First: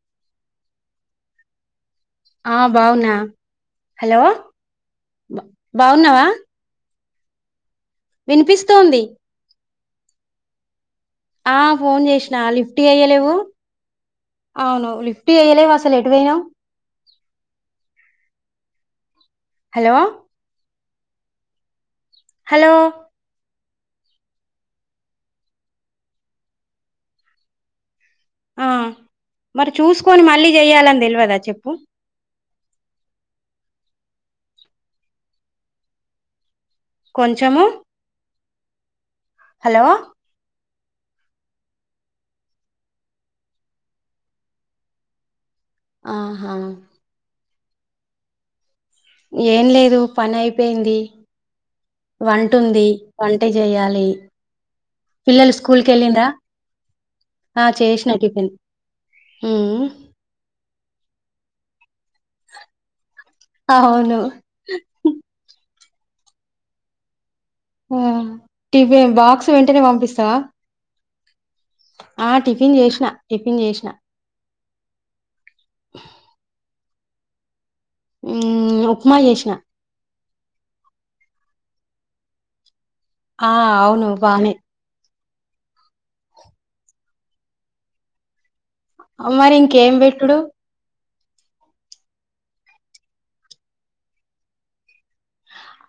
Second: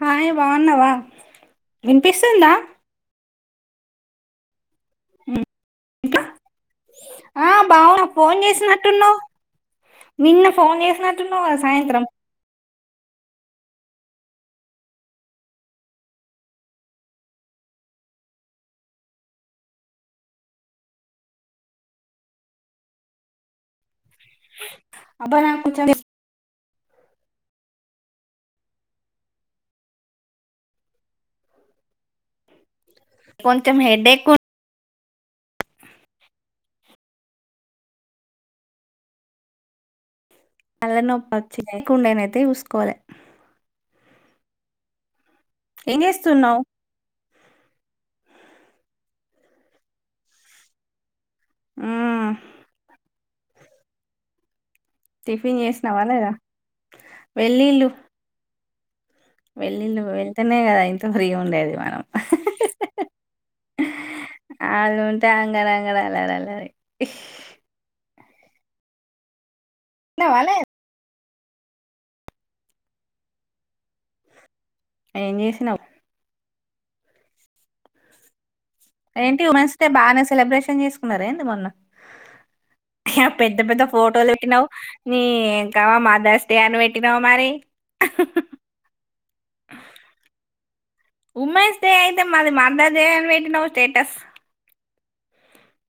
హాయ బాగున్నావా వినిపిస్తుందా ఆ బావునా హలో బాగున్నావా ఆ బావున ఫోన్ చేసినట్టున్నావు్ నిన్న ఫోన్ చేస ఆ ఫోన్ చేసిన ఆలిఫ్ ఫ్టీ అయ్యలేవు అవును లిఫ్టీ అయ్యలేవు అసలు ఎటువయినా హలో హలో అబ నాకు చ ఆ మరి చూసుకొని మళ్ళీ చెయ్యాలని తెలవదా చెప్పు కొంచెం హెడ్ఏక్ ఉంది కొంచెము హలో తల నొప్పి వచ్చికుండనైతే చూసుకోవాలి ఏం ఆహా చేస్తున్నావ్ ఏం లేదు పని అయిపోయింది మ్మ్. వంటుంది వంట చేయాలి పిల్లలు టిఫిన్ స్కూల్ కి చేసినావా వెళ్ళిందా లేదా ఆ చేసిన టిఫిన్ ఉమ్ వెళ్లిళ్ళు వెళ్తేనే కదా ఇంత ఫ్రీగా ఉండేది మనం అవును ఆళ్లు ఉంటే అంగడ అంగడ అల్లరే అల్లారె ఉమ్ టిఫ బాక్స్ వెంటనే పంపిస్తావా తిన్నావా లేదా? ఆ టిఫిన్ చేసిన టిఫిన్ చేసిన ఏం చేసినావు హ్మ్ ఉప్మా ఏంటి చేసిన ఉమెన్స్ డే బాగానే సెలబ్రేషన్ చేసుకున్నార ఏంది మొన్న ఆ పెద్ద పెద్ద అవును ఫోటోలు బానే పెట్టినావు నీ యంకమ్మ మదర్స్ డే అని పెట్టినావ్ మరి అ మరి ఇంకేం పెట్టుడు ఉమెన్స్ డే అయితే మాది మదర్స్ డే అని పెట్టినావ్ స్టేటస్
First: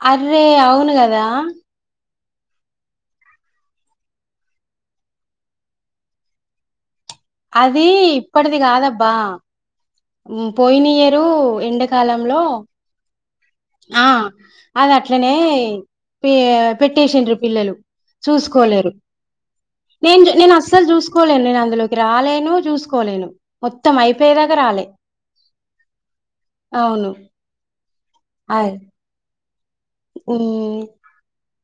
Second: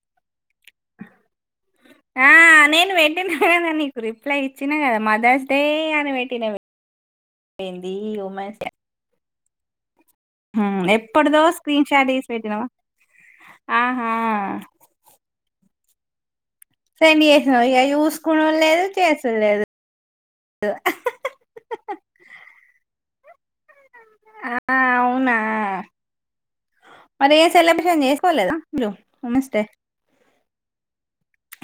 అర్రే అవును కదా ఆ నేను పెట్టినా కదా నీకు రిప్లై ఇచ్చినా కదా మదర్స్ డే అని పెట్టినవి అది ఇప్పటిది కాదబ్బా ఉమ్ హ్మ్, పోయినియ్యరు ఎప్పటిదో స్క్రీన్ షాట్ తీసి ఎండాకాలంలో పెట్టినావా ఆ ఆహా అది అట్లనే పే సెండ్ పెట్టేసిండ్రు చేసినావు పిల్లలు ఇక చూసుకుని లేదు చూసుకోలేరు చేసుడు లేదు నేను నేను అస్సలు చూసుకోలేను నేను అందులోకి రాలేను చూసుకోలేను మొత్తం అయిపోయేదాకా ఆ రాలే అవునా అవును మరి ఏ సెలబ్రేషన్ చేసుకో లేదా అదే మీరు నమస్తే ఉమ్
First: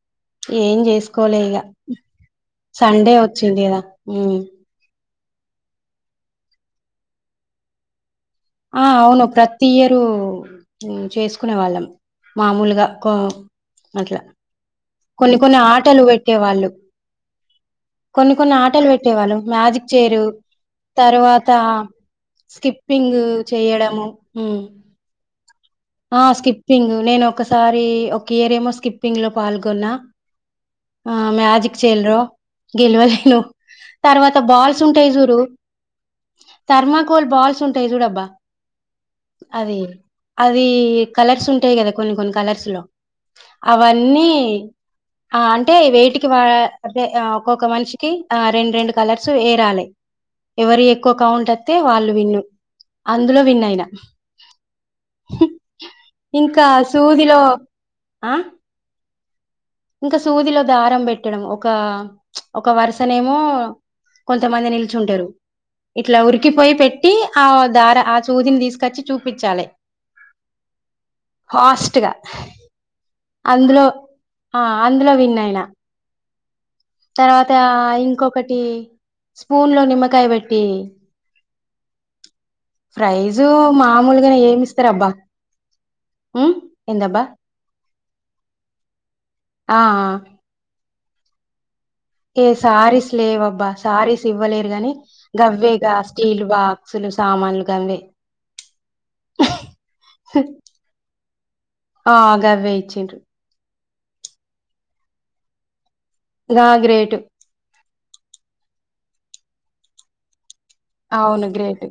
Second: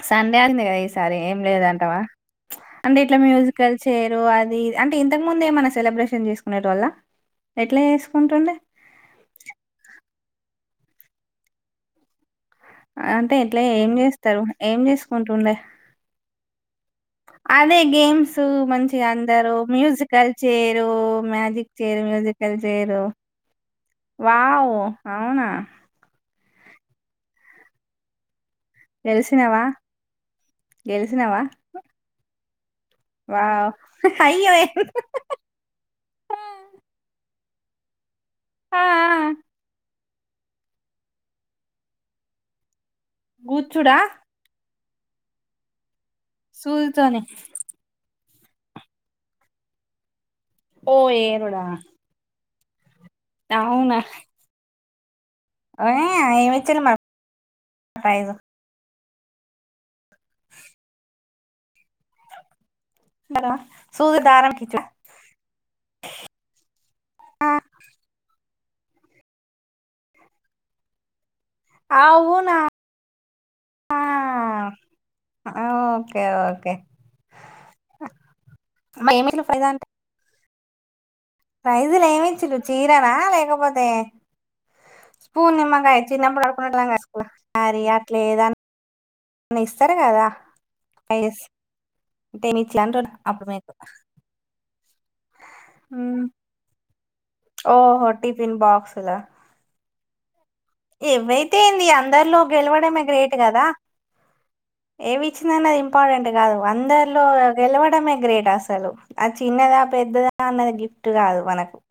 సండే అయింది కదా ఏం ఈసారి ఏం చేసుకోలే ఇక లేదంటావా ప్చ్ అంటే సండే ఇట్లా వచ్చింది మ్యూజికల్ కదా చేయరు ఉమ్. అది అం టే ఇంతకు ముంద ఏమన్నా సెలబ్రేషన్ చేసుకునే టోళ్ళా ఎట్లా చేసుకుంటుండే ఆ అవును ప్రతి ఇయరు చేసుకునే వాళ్ళం మామూలుగా కో అంటే ఎట్లా ఏం అట్లా చేస్తారు ఏం కొన్ని చేసుకుంటుండే కొన్ని ఆటలు పెట్టే వాళ్ళు అదే కొన్ని గేమ్స్ కొన్ని ఆటలు మంచిగా పెట్టేవాళ్ళు అందరూ మ్యాజిక్ చైర్ మ్యూజికల్ చైరు తరువాత magic chair musical chair skipping చేయడము ఉమ్ వావ్ అవునా ఆ స్కిప్పింగ్ నేను ఒకసారి ఒక ఇయర్ ఏమో స్కిప్పింగ్ లో గెలిసినవా పాల్గొన్న ఆ గెలిసినవా మ్యాజిక్ చైర్లో గెలవలేను వావ్ తర్వాత అయ్యో బాల్స్ ఉంటాయి చూడు థర్మాకోల్ బాల్స్ ఉంటాయి చూడబ్బా ఆ అదే అది కలర్స్ ఉంటాయి కదా కొన్ని కొన్ని కలర్స్ లో కూర్చుడా అవన్నీ ఆ అంటే వేటికి వా అదే సూదితోని ఒక్కొక్క మనిషికి ఆ రెండు రెండు కలర్స్ ఏరాలి ఎవరు ఓ ఎక్కువ కౌంట్ ఏరుడా వత్తే వాళ్ళు విన్న అందులో విన్ అయినా అవునా ఇంకా ఏమిచ్చారు మరి సూదిలో ప్రైజ్ ఆ ఇంకా సూదిలో దారం పెట్టడం ఒక ఒక వరుసన ఏమో కదా సూది దారం కొంతమంది కిచు నిల్చుంటారు ఇట్లా ఉరికిపోయి పెట్టి ఆ దార ఆ సూదిని తీసుకు కచ్చి చూపించాలే ఫాస్ట్గా అవునా అందులో ఆ అందులో విన్ అయినా ఓకే ఓకే తర్వాత ఇంకొకటి మరి ఏమిచ్చులు ప్రైజ్ స్పూన్ లో అంటే నిమ్మకాయ పెట్టి ప్రైజులు ఏమి ఇచ్చిరు చీరనా ప్రైజు లేకపోతే మామూలుగానే ఏమిస్తరబ్బా! స్పూన్ నిమ్మకాయ చిన్నప్పుడు ఉమ్ ఆడుకునేటోలము కదా ఏందబ్బా స్కూల్ ఆరీ అట్లేదని ని ఆ ఇస్తారు కదా పైస్ ఏ సారీస్ లేవు అబ్బా సారీస్ ఇవ్వలేరు గాని గవ్వేగా ఉమ్, స్టీల్ బాక్ లు సామాన్లు ఓహో టిఫిన్ ఏవి అయితే ఏంది ఆ అందరిలో గవ్వే గెలవడమే ఇచ్చిండ్రు గ్రేట్ కదా ఏమి ఇచ్చిందని అది ఇంపార్టెంట్ కాదు గా గ్రేట్ అందరిలో గెలవడ డమే గ్రేట్ అసలు ఆ చిన్నదా పెద్దదా అన్నది గిఫ్ట్ కాదు అవును మనకు గ్రేట్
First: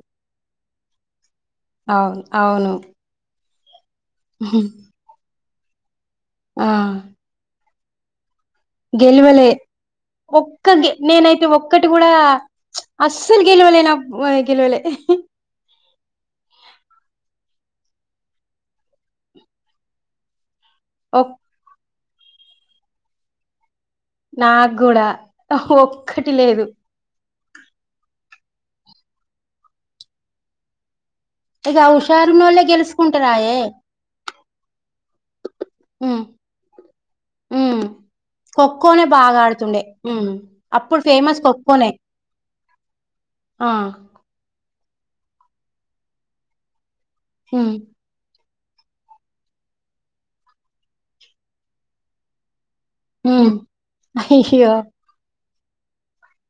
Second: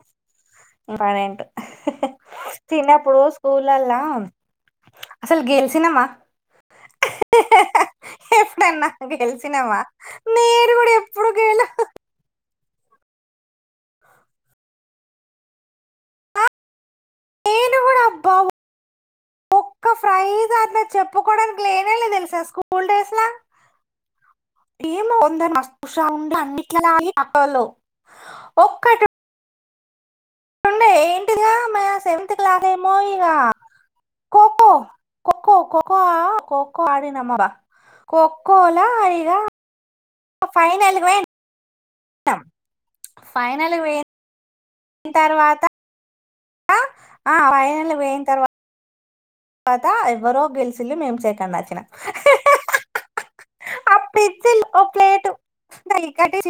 ఇంపార్టెంట్ అవును అవును స్కూల్ లల్లా అసలు గెలిసినమా ఆ ఎప్పుడన్నా గెలువలే గెలిచినమా నేను ఒక్క కూడా ఎప్పుడు నేనైతే గెల ఒక్కటి కూడా అస్సలు గెలవలే నా ఆ గెలువలే నేను కూడా అబ్బా ఒక్క ప్రైస్ అన్న ఒక్ చెప్పుకోవడానికి లేదు తేలే తెలుసాస్కూల్ డేస్ ల నాకు కూడా ఏమో కొందరు మస్తు హుషారు ఒక్కటి ఉండే లేదు అన్నిట్లల్లో ఆటల్లో ఒక్కటి ఉండే ఏం ఇగ ఉషారునోళ్లే గెలుచుకుంటారాయే ఖో ఖో ఖో ఖో ఖోఖో ఖోఖో ఆడిన అబ్బా ఉమ్ ఖోఖోలా ఖోఖోనే ఇగ బాగా ఆడుతుండే అప్పుడు ఫేమస్ ఖో ఖోనే టం ఫైనల్ పోయిన తర్వాత ఆ హ్మ్ ఫైనల్ పోయిన తర్వాత తర్వాత ఎవ్వరో గెలిచిలు మేం సెకండ్ వచ్చినం హు అప్పుడు ఇచ్చిలు ఒక ప్లేట్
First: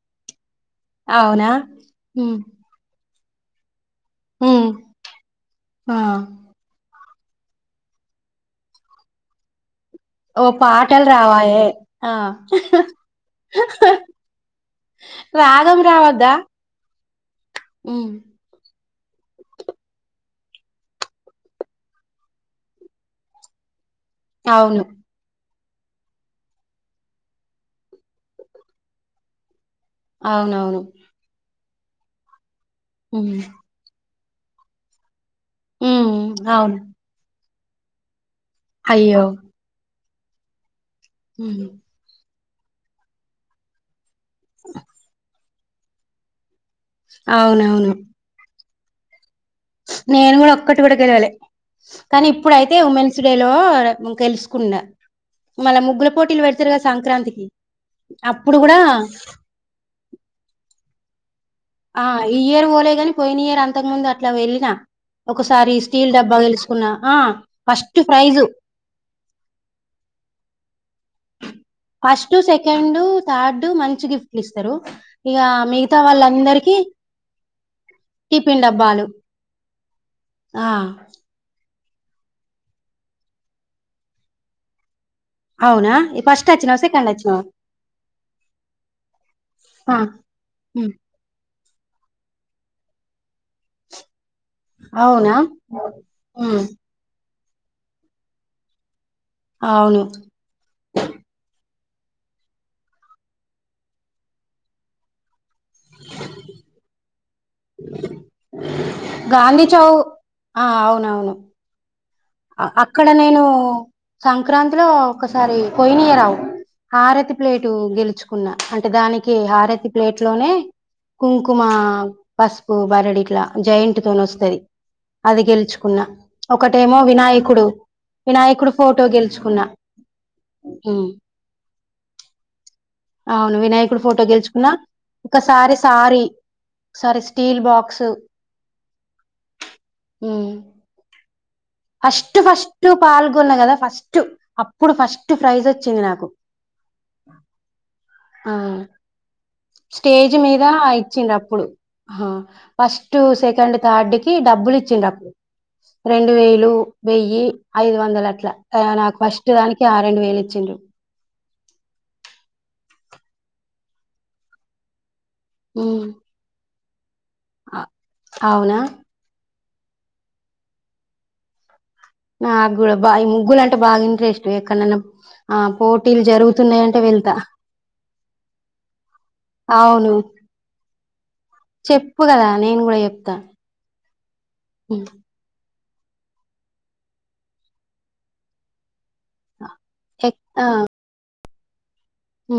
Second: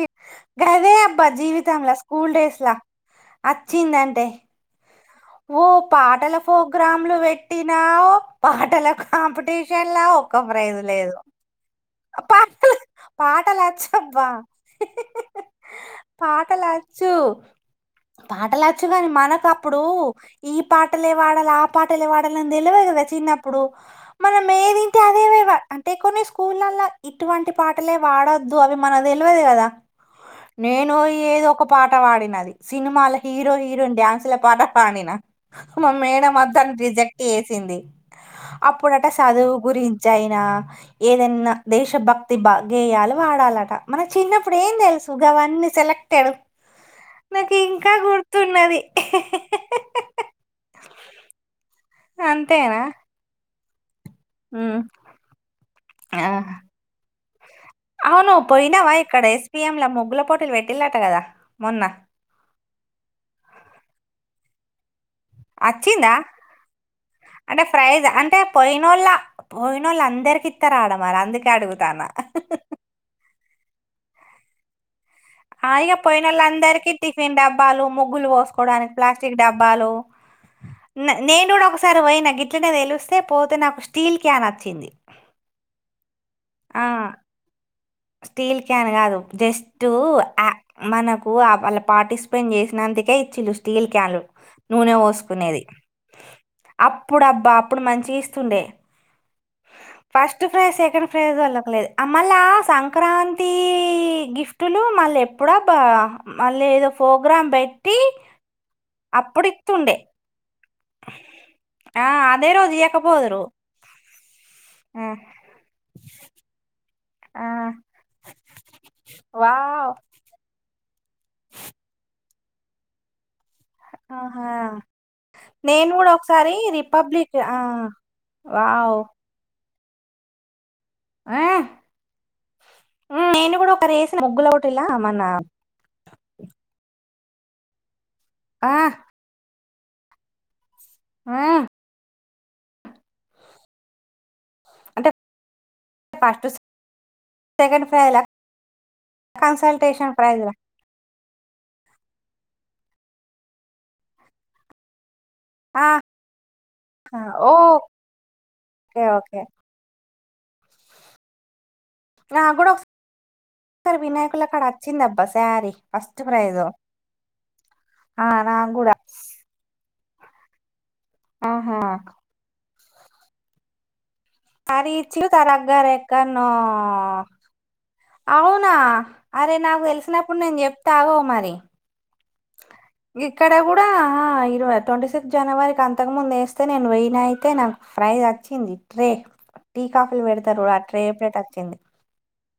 [inaudible] గదే అబ్బా అవునా జీవితంలా స్కూల్ హ్మ్ డేస్ లా వచ్చిందంటే హ్మ్ ఓ ఆ పాటల ప్రోగ్రాంలు పెట్టినా పాటల కాంపిటీ విషలా ఒక్క ఓ ప్రైజ్ పాటలు లేదు రావాయే ఆ పాట పాటలు వచ్చు అబ్బా రాగం రావద్దా చు హ్మ్ పాటలచ్చు కాని మనకు అప్పుడు ఈ పాటలే పాడాలి ఆ పాటలే పాడాలని తెలువదు కదా చిన్నప్పుడు మనం అవును ఏదింటే అదే వే- అంటే కొన్ని స్కూలల్లో ఇటువంటి పాటలే పాడొద్దు అవి మనకు తెలవదు కదా అవునవును నేను ఏదో ఒక పాట పాడినది సినిమాల హ్మ్ హీరో హీరోయిన్ డ్యాన్సుల పాట పాడిన మా హ్మ్ మేడం వద్దని అవును రిజెక్ట్ చేసింది అప్పుడట అయ్యో చదువు గురించి అయినా ఏదన్నా హ్మ్ దేశభక్తి బా గేయలు పాడాలట మన చిన్నప్పుడు ఏం తెలుసు గావన్నీ సెలెక్టెడ్ నాకు ఇంకా అవునవును గుర్తున్నది నేను కూడా ఒక్కటి కూడా గెలవాలే కానీ ఇప్పుడయితే అంతేనా ఉమెన్స్ డేలో గెలుసుకున్న ఉమ్ మళ్ళ ముగ్గుల ఆ పోటీలు పెడతారు కదా సంక్రాంతికి అప్పుడు కూడా ముగ్గులా పోటీలు పెట్టిలు ఆట కదా మొన్న ఆ ఈ ఇయర్ పోలే కాని పోయిన ఇయర్ అంతకు ముందు అట్లా వెళ్ళిన ఒకసారి వచ్చిందా స్టీల్ డబ్బా గెలుసుకున్న ఆ అంటే ఫస్ట్ ప్రైజ్ ప్రైజు వాళ్లు అందరికీ ఇతరాడ ఫస్ట్ సెకండు థర్డ్ మంచి గిఫ్ట్లు ఇస్తారు ఇక ఆ ఇగా మిగతా పోయినోళ్ళ వాళ్ళందరికి అందరికి టిఫిన్ డబ్బాలు ముగ్గులు టిఫిన్ పోసుకోవడానికి డబ్బాలు ప్లాస్టిక్ డబ్బాలు ఆ నేను కూడా ఒకసారి పోయిన గిట్లనే తెలిస్తే పోతే నాకు స్టీల్ క్యాన్ అచ్చింది అవునా ఫస్ట్ వచ్చినవా సెకండ్ వచ్చినవా స్టీల్ క్యాన్ కాదు జస్ట్ ఆ ఆ హ్మ్. మనకు ఆ వాళ్ళ పార్టిస్పెండ్ చేసినందుకే ఇచ్చిళ్ళు స్టీల్ క్యాన్లు నూనె అవునా వోసుకునేది హ్మ్. అప్పుడు అబ్ బ అప్పుడు మంచి గిస్తుండే అవును ఫస్ట్ ఫ్రైజ్ సెకండ్ ప్రైస్ వోళ్ళకు లేదు ఆ మళ్ళ సంక్రాంతి గిఫ్ట్ లు మళ్ళ ఏ ఎప్పుడబ్బ మళ్ళీ ఏదో ప్రోగ్రామ్ పెట్ టీ గాంధీ చౌ అప్పుడితుండే ఆ అవునవును రోజు అక్కడ ఇయ్యకపోదురు నేను సంక్రాంతిలో ఆ ఒకసారి పోయినియరావు హారతి ఆ ప్లేటు గెలుచుకున్న అంటే దానికి హారతి వావ్ ప్లేట్ లోనే కుంకుమ పసుపు బరడి ఇట్ల జైంట్ తోని ఆహా వస్తది అది నేను గెలుచుకున్న కూడా ఒకసారి ఒకటేమో రిపబ్లిక్ ఆ నాయకుడు వినాయకుడు వావ్ ఫోటో గెలుచుకున్నా ఉమ్ ఆ ఉమ్, నేను అవును కూడా ఒకరు వినాయకుడు వేసిన ఫోటో ముగ్గుల గెలుచుకున్నా పోటీలా మన ఒకసారి సారీ సారి స్టీల్ బాక్స్ ఆ ఉ ఆ ఫస్ట్ ఫస్ట్ పాల్గొన్న కదా ఫస్ట్ అప్పుడు అంటే ఫస్ట్ ప్రైజ్ వచ్చింది నాకు ఫస్ట్ సెకండ్ ప్రైజ్ ల ఆ కన్సల్ స్టేజ్ మీద ఇచ్ ఇచ్చిన్రు అప్పుడు హా ఫస్ట్ సెకండ్ థర్డ్ కి డబ్బులు ఇచ్చినప్పుడు ఆ ఇచ్చిన్రపుడు రెండు వేలు ఆ, వెయ్యి ఐదు ఓకే వందలు అట్లా నాకు ఓకే ఫస్ట్ దానికి రెండు వేలు ఇచ్చిండ్రు నా కూడా ఒకసా వినాయకుల కాడ అచ్చింది అబ్బా శారీ ఉమ్ ఫస్ట్ ప్రైజ్ ఆ నాకు అవునా కూడా ఆహా నా గుడా ఆబ్బ ఈ ముగ్గులు అంటె బాగా ఇన్ ట్రెస్ట్ శారీ ఎక్కనన్న ఇచ్చిరు ఆ తరగ్గర పోటీలు ఎక్కడనో జరుగుతున్నాయంటే వెళ్తా అవునా అరే నాకు అవును తెలిసినప్పుడు నేను చెప్త అగొ మరి చెప్పు కదా నేను కూడా చెప్తా గిక్కడ కూడా ఆ ఇరవై ఉమ్ ట్వంటీ సిక్స్ జనవరికి అంతకు ముందు వేస్తే నేను వెయిన అయితే నాకు ఫ్రైజ్ అచ్చింది ట్రే టీ కాఫీలు పెడతారు ఆ ట్రే ప్లేట్ అచ్చింది హు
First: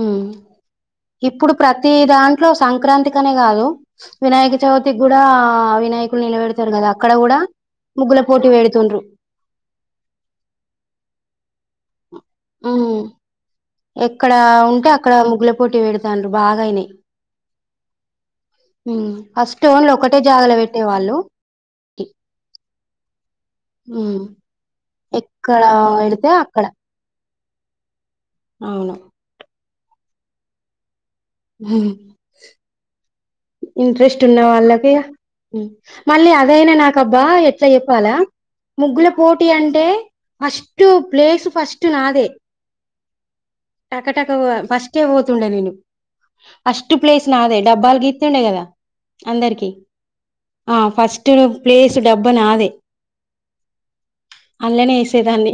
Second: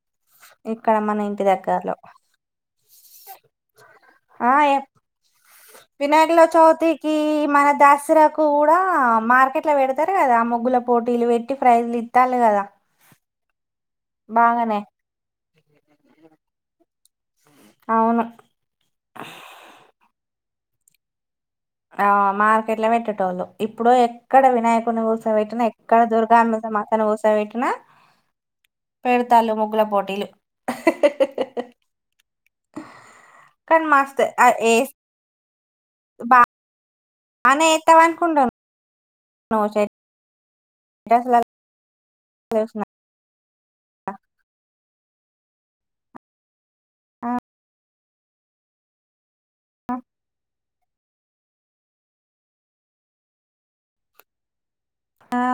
ఇప్పుడు ప్రతి దగ్గరలో దాంట్లో సంక్రాంతి కనే కాదు ఆ వినాయక ఎప్ చవితికి కూడా వినాయకులు వినాయకుల నిలబెడతారు కదా అక్కడ చవితికి కూడా మన ముగ్గుల దసరకు పోటీ కూడా పెడుతుండ్రు మార్కెట్ ల పెడతారు కదా ఆ ముగ్గుల పోటీలు వెట్టి ఫ్రైజులు ఇత్తాలు కదా ఉమ్ ఎక్కడ బాగానే ఉంటే అక్కడ ముగ్గుల పోటీ పెడుతాళ్ళు బాగాయినాయి అవును ఫస్ట్ ఓన్లీ ఒకటే జాగల పెట్టేవాళ్ళు ఆ మార్కెట్ ల పెట్టేటోళ్ళు ఇప్పుడు ఉమ్ ఎక్కడ వినాయకుని కూసో వేట్టిన ఎక్కడ పెడితే దుర్గాన్ను అక్కడ మాతను కూసో పెట్టిన అవును పెడతళ్ళు ముగ్గుల పోటీలు ఉ కానీ మస్తు ఇంట్రెస్ట్ ఉన్న ఆ ఏస్ వాళ్ళకిగ మళ్ళీ అదైనా నాకబ్బా బానే ఎట్లా ఏత్తావ్ చెప్పాలా అనుకుంటాను ముగ్గుల పోటీ నువ్వు అంటే ఫస్టు స్టేటస్ లలో ప్లేసు ఫస్ట్ నాదే చూసిన టకా టకా ఫస్ కే పోతుండే నేను ఫస్ట్ ప్లేస్ ఆ నాదే డబ్బాల్ గి ప్లీస్ డబ్బా నాదే అన్ లోనే ఆ ఏసేదాన్ని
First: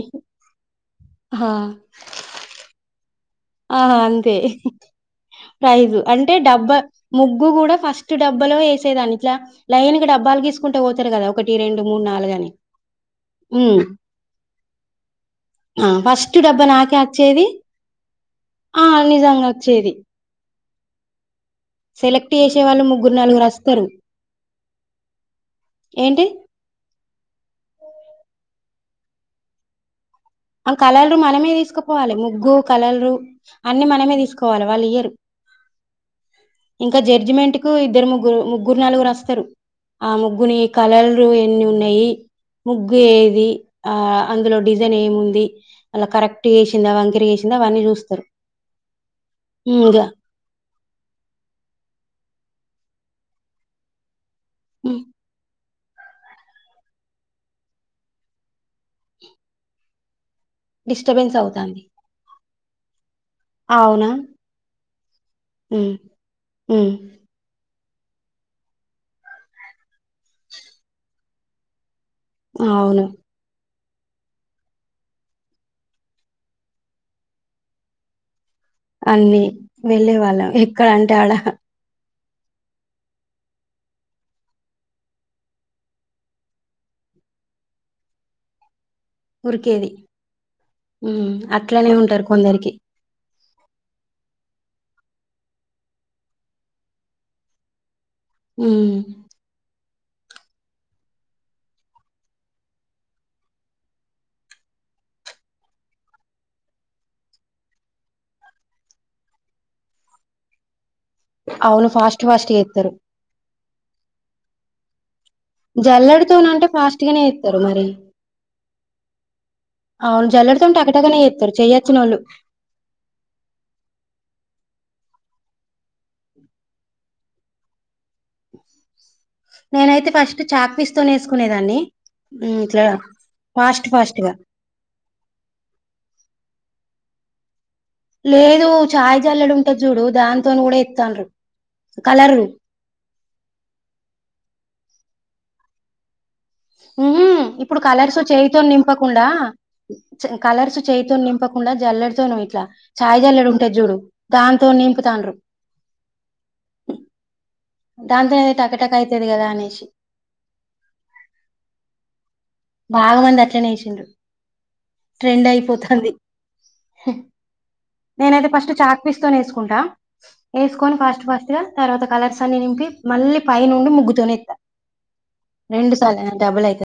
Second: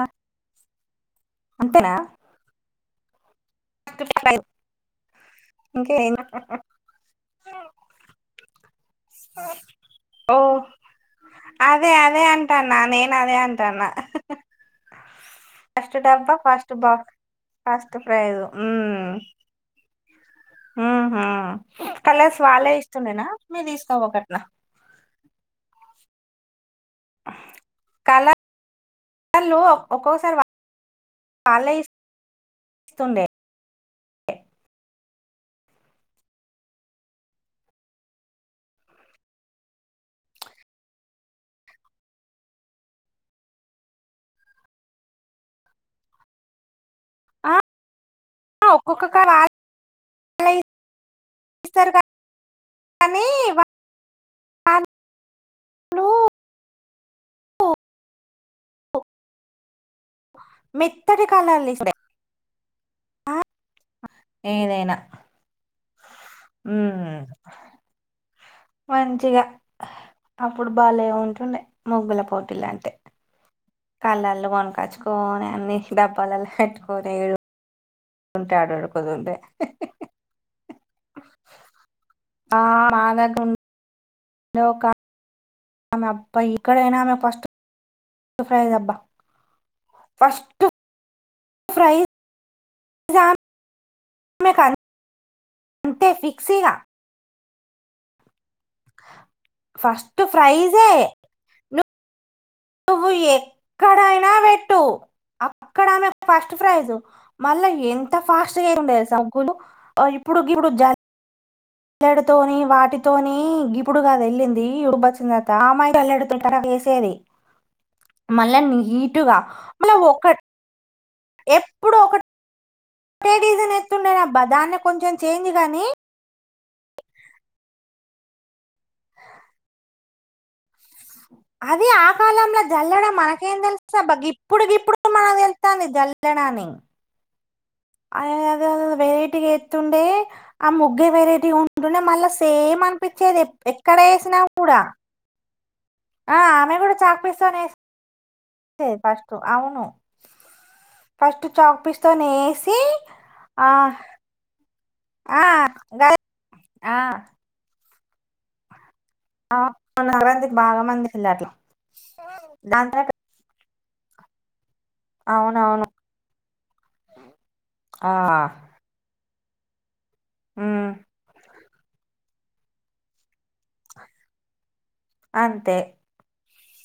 హా అంతేనా ఆహ అంతే ప్రైజు ఇంకేం అంటే డబ్బా ముగ్గు కూడా ఫస్ట్ డబ్బాలో ఏ సే దాన్ని ఇట్లా లైన్ గా ఓ డబ్బాలు గీసుకుంట పోతారు కదా ఒకటి రెండు అదే మూడు అదే నాలుగని అంటాన్నా నేను అదే ఉ అంటాన్నా ఆ ఫస్ట్ డబ్బ నాకే అచ్చేది ఫస్ట్ ప్రైజ్ ఆ నిజంగా వచ్చేది ఆహ సెలెక్ట్ కల్లర్స్ చేసే వాళ్ళే వాళ్ళు ముగ్గురు ఇస్తుండేనా నలుగురు మీర్ దీస్ వస్తారు అంతా ఒకట్నా ఏంటి కాల కల్లర్లు ఒకొ స ఆ కల్లర్లు మనమే దీసుకుపోవాలి ముగ్గు కల్లర్లు ఇస్తుండే అన్ని మనమే దీసుకోవాలి వాళ్ళు ఇయ్యరు ఇంకా జడ్జిమెంట్ కు ఇద్దరు ముగ్గురు ముగ్గురు నాలుగురు వస్తరు ఆ ముగ్గుని కలర్లు ఎన్ని ఉన్నాయి ముగ్గు ఏది ఆ అందులో డిజైన్ ఏముం ది వల్ల కరెక్ట్ గేసిందా వంకరి ఆ వేసిందా అవన్నీ చూస్తరు ఒక్కొక్క [unintelligible] ఏస్తరు గాని ఉమ్ ఒ డిస్టబెన్స్ అవుతాంది ఇస్తుండే ఆ, అవునా ఉ ఊ మంచిగా అప్పుడు బలే ఉంటుండ మొగ్గల పోటీలాంటే అవును కళ్ళర్లు కొనకొచ్చుకోని అన్ని డబ్బాలలో పెట్టుకోని ఎయ్యడం అన్నీ నెళ్ళే వాళ్ళం ఎక్కడ అంటే ఆడ ఆ [unintelligible] ఆమె అబ్బా ఎక్కడైనా ఆమె ఫస్ట్ ఫ్రైజ్ అబ్బా ఉరికేది ఫస్ట్ ఉ అట్లానే ఉంటారు కొందరికి శామ్ కానీ అంతే ఫిక్స్ ఇగా ఉ ఫస్ట్ ఫ్రైజే నువ్వు ఎక్కడైనా వెట్టు అక్కడ ఆమె ఫస్ట్ ప్రైజు మళ్ళా ఎంత ఫాస్ట్ గా [unintelligible] ముగ్గులు ఇప్పుడు గిప్పుడు జాయ్ అవును ఫాస్ట్ ఫాస్ట్ జల్లెడతోని చేస్తారు వాటితోని ఇప్పుడు గాదు వెళ్ళింది జల్లెడితోన అంటే ఫాస్ట్ గానే [unintelligible] చేస్తారు మరి మళ్ళా నీటుగా మళ్ళా ఒకటి అట్టగానే ఎత్తరు చెయొచ్చినోళ్ళు ఒకటే డీజన్ ఎత్తుండేనబ్బా దాన్నే కొంచెం చేంజ్ గాని నేనైతే ఫస్ట్ చాక్ పీస్ తోనే ఏసుకునేదా అది ఆ కాలంలో జల్లడ మనకేం ఫాస్ట్ తెలుస్తుదబ్బ ఫాస్ట్ గా ఇప్పుడు గిప్పుడు మనకు తెలుత్తాంది జల్లడ అని ని అది లేదు అదేదో చాయ్ వెరైటీగ జల్లెడ ఉంటది ఎత్తండే చూడు దాంతోని ఆ కూడా ముగ్గే ఎత్తాండ్రు వెరైటీ ఉంటుండే మళ్ళా కలరు సేమ్ అనిపిచ్చేది ఎప్ ఎక్కడేసిన గూడా ఆ ఆమే గూడ చక్ పీస్ మ్హ్ తోనే ఇప్పుడు కలర్స్ చేయితోని ఏసిండేది నింపకుండా ఫస్టు అవును కలర్స్ చేయితోని ఫస్టు నింపకుండా చాక్ పీస్ తోనే జల్లెడతోను ఇట్లా ఏసి చాయ్ జల్లెడ ఆ ఉంటది చూడు దాంతోని నింపుతాండ్రు ఆ ఆ దాంతో ఏంది తాకట్ ఆన్నార [unintelligible] అందికి బాగా మంది యెళ్ళారట్లా బాగమంది అట్లేనేే యేసిర్రు ట్రెండ్ అవునవును అయిపోతుంది ఆ, నేనైతే ఫస్ట్ చాపిస్ యేసుకుంటా ఉమ్, యేసుకొని ఫాస్ట్ ఫాస్ట్ గా తర్వాత కలర్స్ అన్ని నింపి మళ్ళీ పైనుండి ముగ్గుతో నేస్తా అంతే రెండు సాల డబల్ ఏయ్